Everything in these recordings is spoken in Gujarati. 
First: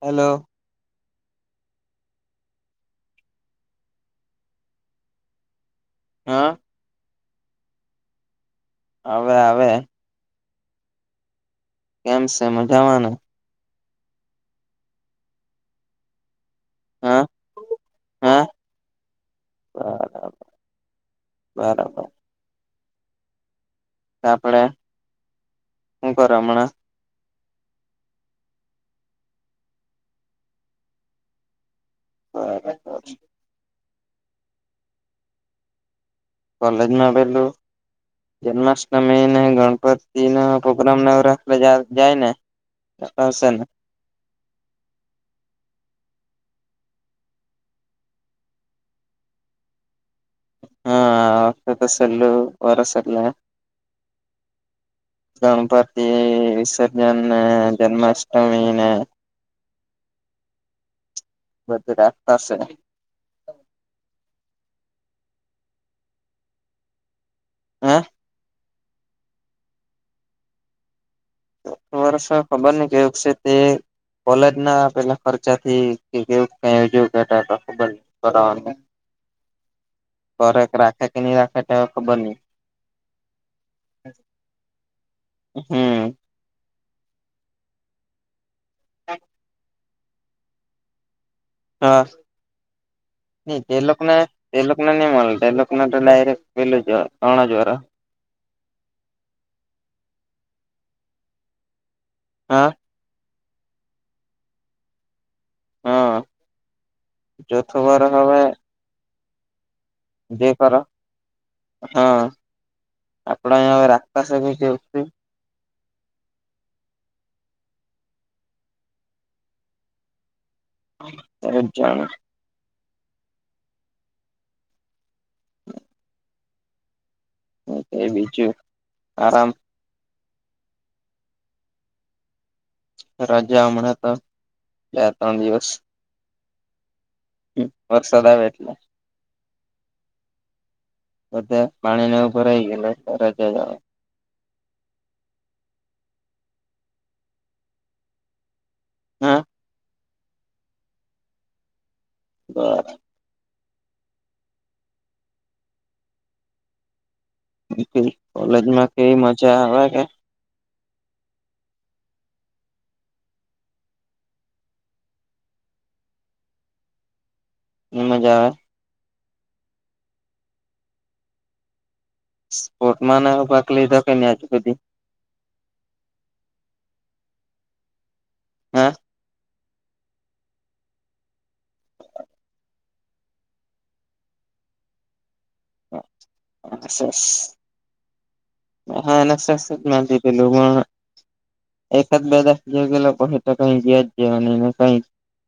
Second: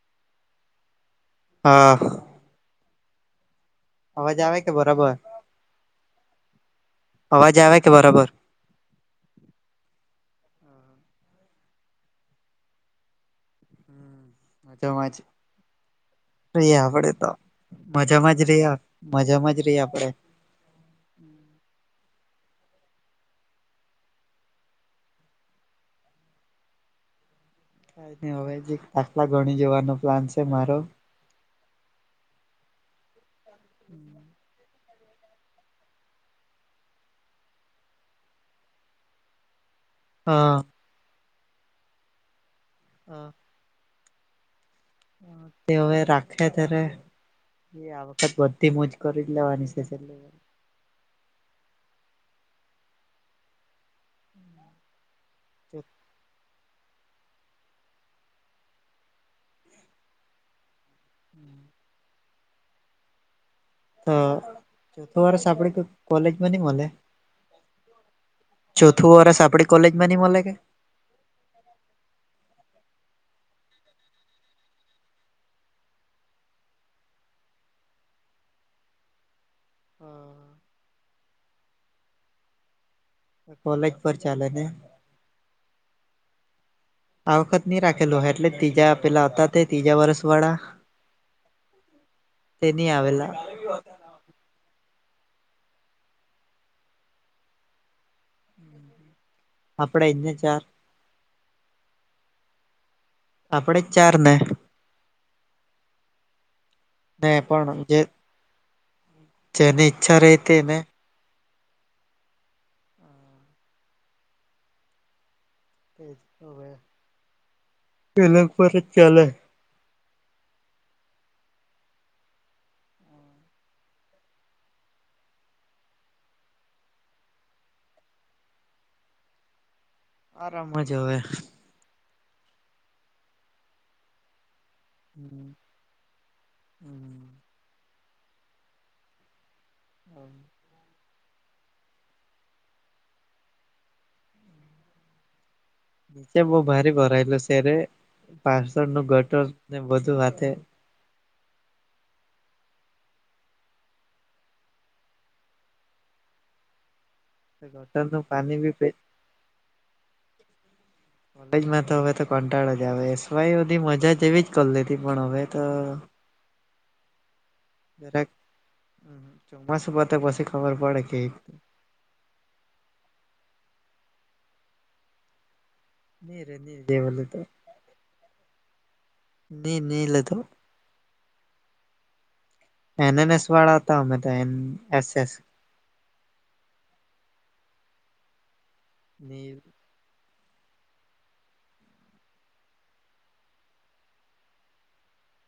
હલો. હા. અવાજ આવે કે બરાબર. હા. અવાજ આવે કે બરાબર. હવે આવે. કેમ છે મજાવાને? હમ. મજામાંજ. રહી આપડે હા તો મજામાં જ હા રહ મજામાં જ રહી આપડે બરાબર બરાબર. આપડે શું કરે અમણા ક ન હવે જે એક દાખલા ગણી જવાનો પ્લાન છે મારો હા. [inaudible] કોલેજમાં પેલું જન્માષ્ટમીને ગણપતિ હા ના ગમનગર જાય ને હા હશે ને તે હવે રાખે તરે એ આ વખત બધી મુજ કરી જ લેવાની છે. હા વખતે સેલુ વરસ એટલે. ગણપતિ વીસ જને જન્માષ્ટમીને [inaudible] બધું રાખતાશે. તો ચોથો વર્ષ આપડ કોઈ કોલેજમાં નઈ મલે? હા? ચોથું વરષ આપડી કોલેજ માં ની મલે કે? વર્ષ ખબર ન કેયુંક છે તે. કોલેજ ના પેલા ખર્ચા થી [unintelligible] [unintelligible] રાખે કે નહી રાખે તે ખબર નઈ? કોલેજ પર ચાલે કે. હમ. આ વખત નહી રાખેલો એટલે ત્રીજા આપેલા હતા તે ત્રીજા વરસ વાળા. હા તે નહી આવેલા હમ. એ લોકને એ લોક ને નહી મળે એને તો ડાયરેક્ટ પેલું જ ત્રણ વરહ. આપણેે એ જ ને ચાર. હા. આપણે જ ચારને. હા ને પણ ચોથું જે વરહ હવે. જેની ઈચ્છા રઈ જે તેને. કરો હા આપણા રાખતા સર કેવું. પેલા ઉપર જ ચાલે. સર જ જાનું. [unintelligible] હ એ બીજું આરામ. આરામ મા જ હવે. રાજા હમણાં હતા. હમ હમ. હ વરસાદ આવે એટલે. [inaudible] બધા પાણી ન ભરાઈ એને તરત જ આવે. નીચે બહુ ભારે ભરાયેલ છે પાસળ નું હા ગટર ને બધું હાથે. [unintelligible] ગટર નું પાણી બી કોલેજમાં કેવી મજા આવે કે. કોલેજમાં તો હવે તો કંટાળો જ આવે એસવાય હુધી મજા એવી જ કર લીધી પણ હવે તો. [unintelligible] ની જરાક મજા આવે ચોમાસું પતે પછી ખબર પડે કે એક. સ્પોર્ટમા ને ભાગ લીધો કે નહી આજુ સુધી. ની રહેે ની દેવલ તો. હા. ની નીલ હતો. એન એન એસ વાળા હતા અમે તો એમ એસ એસ. એસ એસ હા એન એસ ની એસ જ. [unintelligible] એકાદ બે દસ જ ગેલા પછ તો કંઈ જયા જ જવા નહી ને કંઈ.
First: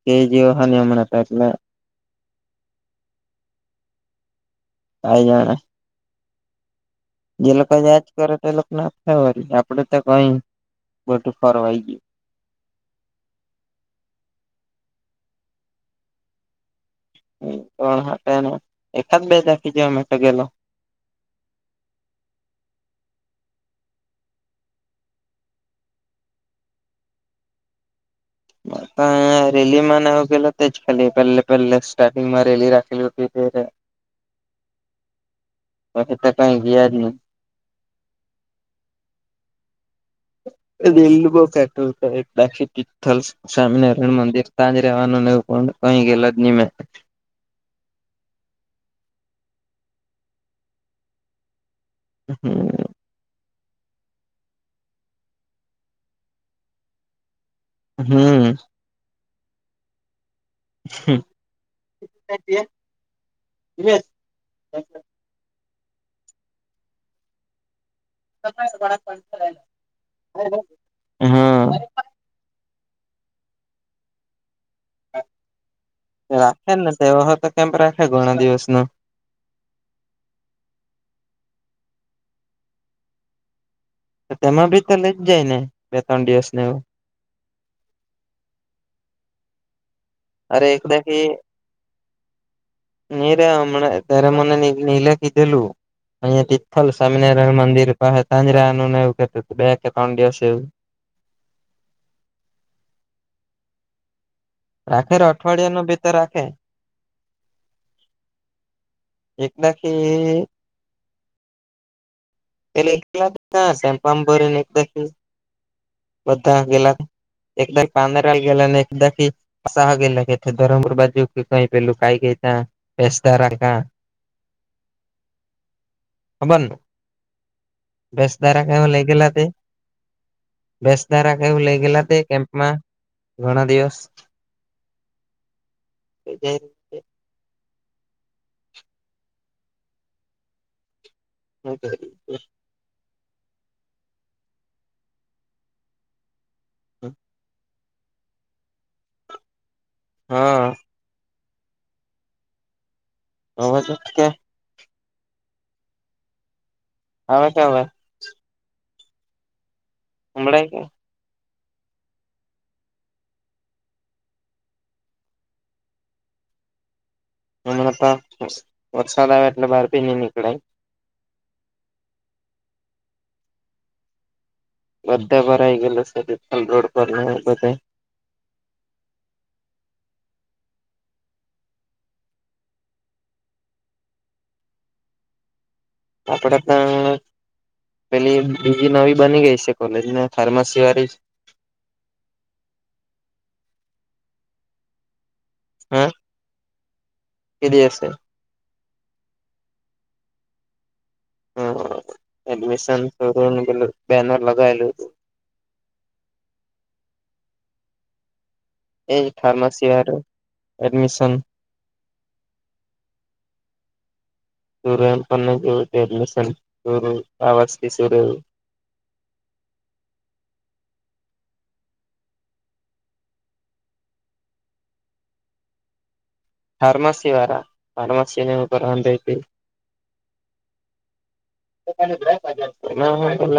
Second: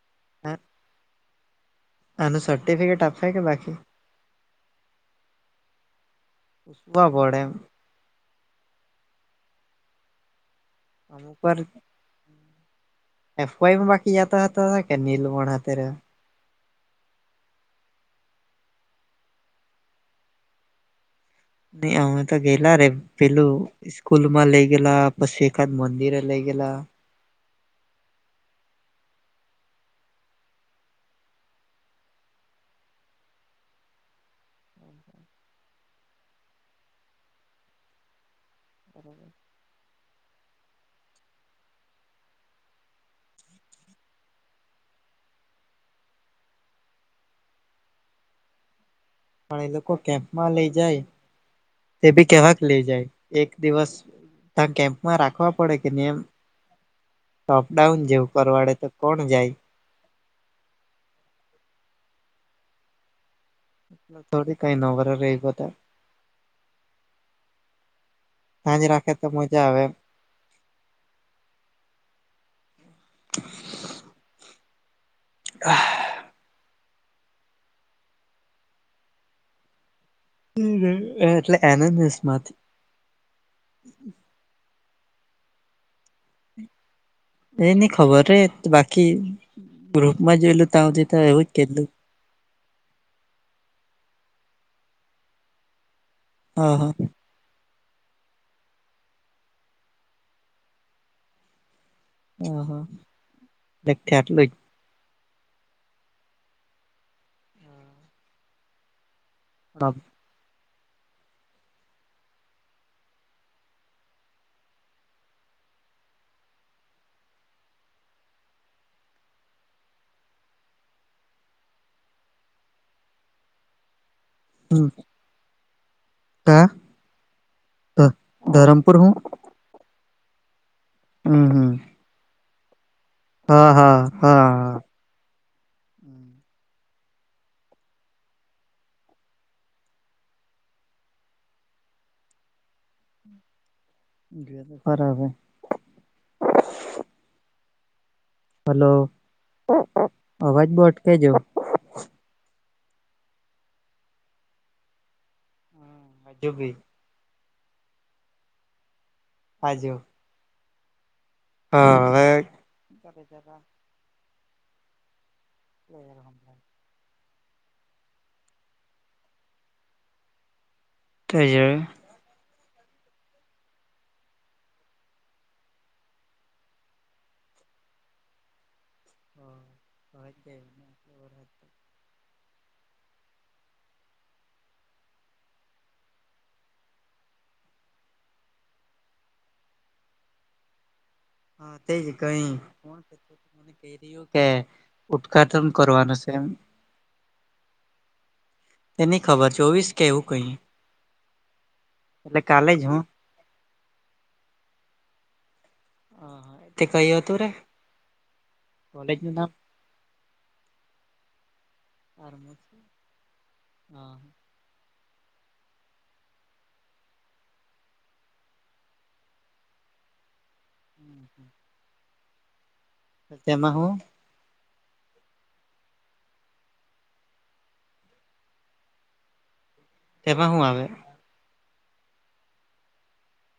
કેજીઓ હા નયમણ આટલે. આનું સર્ટિફિકેટ આપે કે બાકી. કઈ જાણે. [unintelligible] જે લોકો યાદ કરે તો એ લોકોનેે વારી આપડે તો કઈ બધું અમુક ફરવાઈ ગયું. એફઆઈમાં બાકી જતા હતા કે નીલ પણ હતા. પણ હા એકાદ બે ચખી જવા માટે ગેલો. નહી અમે તો ગેલા રે પેલું. સ્કૂલ માં લઇ ગેલા પછી એકાદ મંદિરે લઇ ગેલા. રેલી માં ને ગેલા જ ખાલી પહેલે પહેલે સ્ટાર્ટિંગ માં રેલી રાખેલી હતી ત્યારે. [unintelligible] બાકી તો કઈ ગયા જ નહીં. બરાબર. એ એલુંગો. [unintelligible] સ્વામિનારાયણ મંદિર તાંજ રવાનું ન કઈ ગેલા જ નહી મે. પણ એ લોકો કેમ્પમાં લઈ જાય તે ભી કેવાક લઈ જાય. એક દિવસ ત કેમ્પમાં રાખવા પડે કે નહી એમ. સપડાઉન જેવું હમ કરવાડે તો કોણ જાય [unintelligible] થોડી કઈ નવરર એક ગતા ત્યાં જ રાખે તો મજા આવે [unintelligible] હમ [unintelligible] હા રાખે ને તે તો કેમ રાખે ઘણા દિવસ ન એટલે એનંદ માંથી તેમાં ભી તો લઈ જ જાય ને બે ત્રણ દિવસ ને એવું એ નહ ખબર રે બાકી ગ્રુપમાં અરે જોયેલું એક ત્યાધ તો એવું જ કેલું નહી રે હમણાં ત્યારે મને નીલે કીધેલું અહીયાયા હા તિથલ હા સ્વામિનારાયણ મંદિર પાસે તાંજરાનુંને એવું કે બે કે ત્રણ દિવસે એવું હહા લખટલો રાખે ર અઠવાડિયા નો ભીતર રાખે એકનાખી એટલે સેમ પા ભરીને એક બધા ગેલા એકદા કંદરા ગેલા ને એકદા હ ગેલા કે ધરમપુર બાજુ કે કઈ પેલું કઈ કતા બેસ્ટદારકા હમ હબને કા વસ દ્વાાર કે હ ધરમપુર હું લઈગલા તે બેસ ધારા કે હમ એવું હમ લઇ ગયેલા તે કેમ્પમાં ઘણા હા હા દિવસ હા તો જ હ [inaudible] ગ તો ખરાબે [inaudible] હ હલો હા અવાજ બો અટ કેજો. તો હજ કે. હમ હજુ ભી. હવે ક આવે. પાજો. હમળ કે. હા હવે જરા જરા. લર હભ [inaudible] મમનપ વરસાદ એટલે ભાર પનનેકડ [inaudible] તજ [inaudible] બધા પર આવી ગયલું છેલ રોડ પર બધે હ તો તે ખબરા [inaudible] આપડ ત પેલી બીજી નવી બની ગઈ છે કોલેજને ફાર્મસી વાળી હા તે જ કઈ કોણ ક કે ઉદઘાટન કરવાનું છે એમ. કેરીશે. તેની ખબર ચોવીસ કે એવું કઈ. હ એટલે કાલે જ અડમિશન હું બનર લગાવેલું હતું. હા કય હતું રે. એ કોલેજ નું નામ ફાર્માસી હતું એડમિશન કરમ છે. સૂરન પને જો એડમિશન શૂર આવાર્સથી સૂર્યવ હમ હમ સ તેમાં હું. ફાર્મસી વારા ફાર્મસી નવ કરવંત હતી તેમાં હું આવે આવે. હ પ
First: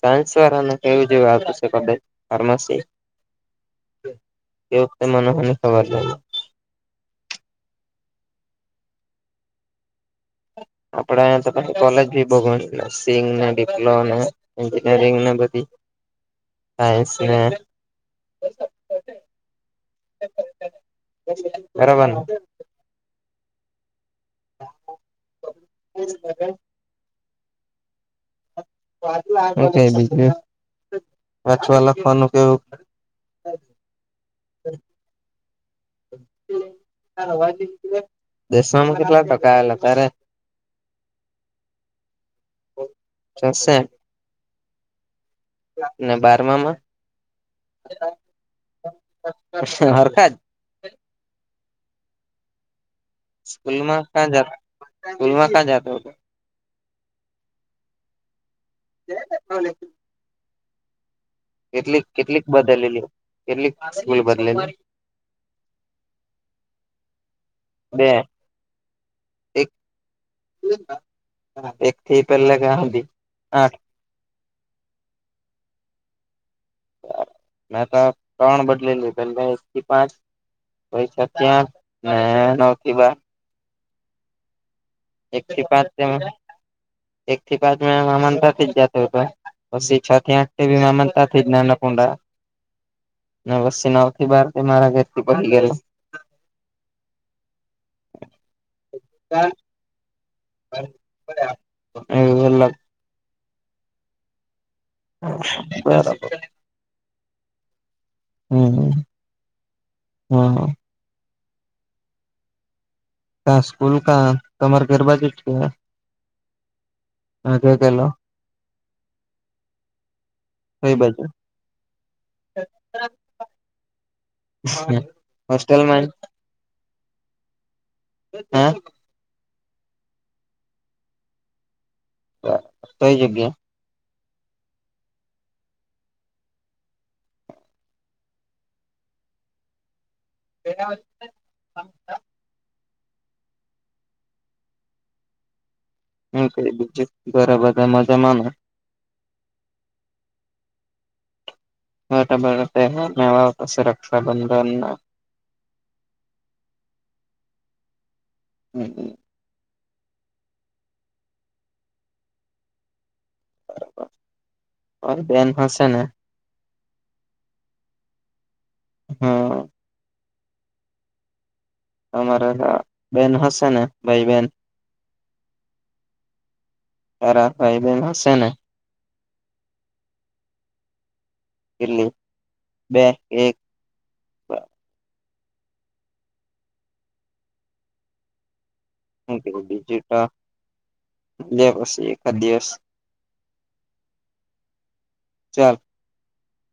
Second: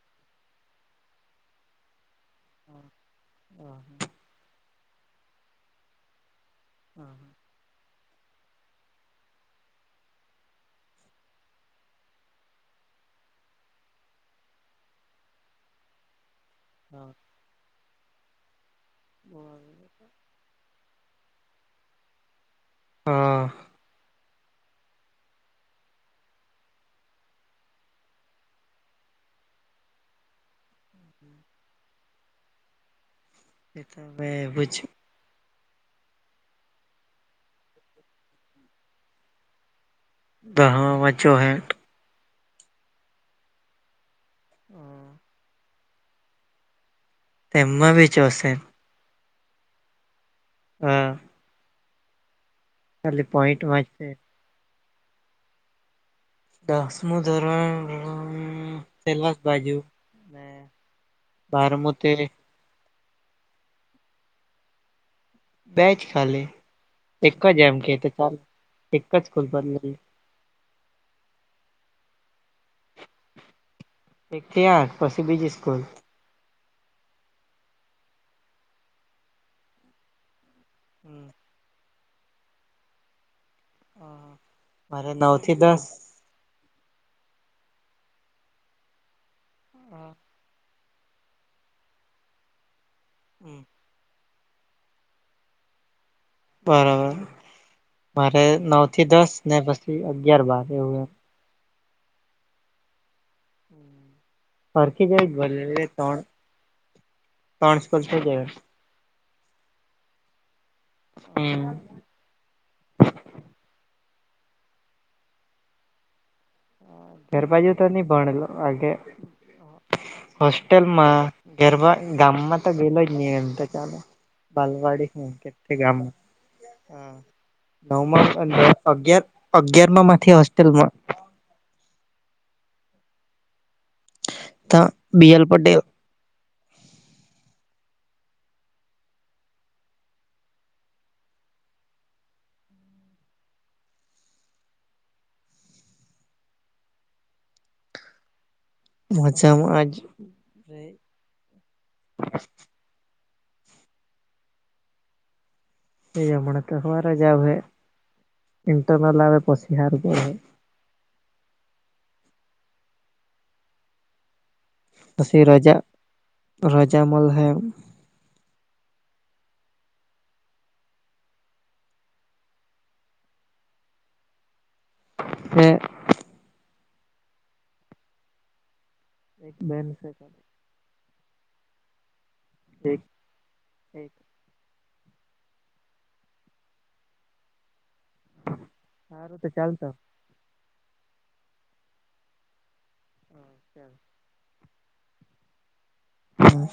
સાન્સ વાળાને કેવું જેવું આપું છે કદ. ફાર્માસી તે વતે મનોહને ખબર લ. હા હા. આપડે અ તો કોલેજ ભી બહ નર્સિંગ ડિપ્લો એન્જિયંગના પતિ હા છે [inaudible] બરાબરને. હા. [inaudible] એ ક બીજું પાછવા લખવાનું કેવું. કેતાવે બછ. દેશમાં કેટલા ટકા આવેલા અત્યારે. દહમાંજોહેેઠ. સરશે. હા ને બારમા માં. તેમમાં બી ચોશે. હરકત. હા. ખાલી સ્કૂલ પોઈન્ટમાં જ માં છે ક્યાં જાતો સ્કૂલમાં ક્યાં જાતો હતો. દસમું ધોરણ પેવાક બાજુ બારમું કેટલી તે કેટલીક બદલેલી કેટલીક સ્કલ બદલેલી બેચ ખાલી એક જ એમ કે તો બે ચાલ એક જ ખૂલ પર એક લઈ એક થ પહેલે કા આઠ એકથી આઠ પછી બીજી સ્કૂલ મેં તો ત્રણ બદલેલી પે એક થી પાંચ પ છ્યા હ નોકીવા મારે નવ થી એકથી દસ પાચમાં એક થી પાંચ મિ મામાન જ જતો હતો પછી છ થી આઠ મતા થી જ નાનકુંડા અને વ નવ થી બાર મારા ઘર થી પછ ગે બરાબર મારે નવ થી દસ ને પછી અગયાર બાર એવું એમ એ ફખી જાય ભલે ત્રણ બરાબર પા્રણસપલ શ જ હા હા હમમ કા સ્કૂલ કા તમારે ગરબાજેટ છે ફેર બાજુ તો ન કેલો ભણલો આગે કઈ બાજુ હોસ્ટેલમાં ગરબા ગામમાં તો ગેલો જ નહી એમ તો ચાાલ બલવાડીી ખ કેટથી હોસ્ટેલમાં ગામમાં નવ હા અગાર અગિયાર માંથી હોસ્ટેલમાં તો એ જગ્યા ત બીએલ પટે બેરા હું ક બીજું ઘરે બધા મજા માનો માજમાં આજ બટ બળ તો સુ રક્ષાબંધન એ જમણે તો હરે જાવ હે હમ ઇન્ટરલ આવે પછી હાર પે પી બેન રાજજા હશે ને રજા મલ હૈ હા અમારા બેન હશે ને ભાઈ બેન છે અરા ભાઈ બેન હશે ને એક બેન છે ચ કેલી બે એક ઠીક હ બજટ પછી એકા દિવસ હા સાલ ચાલ હા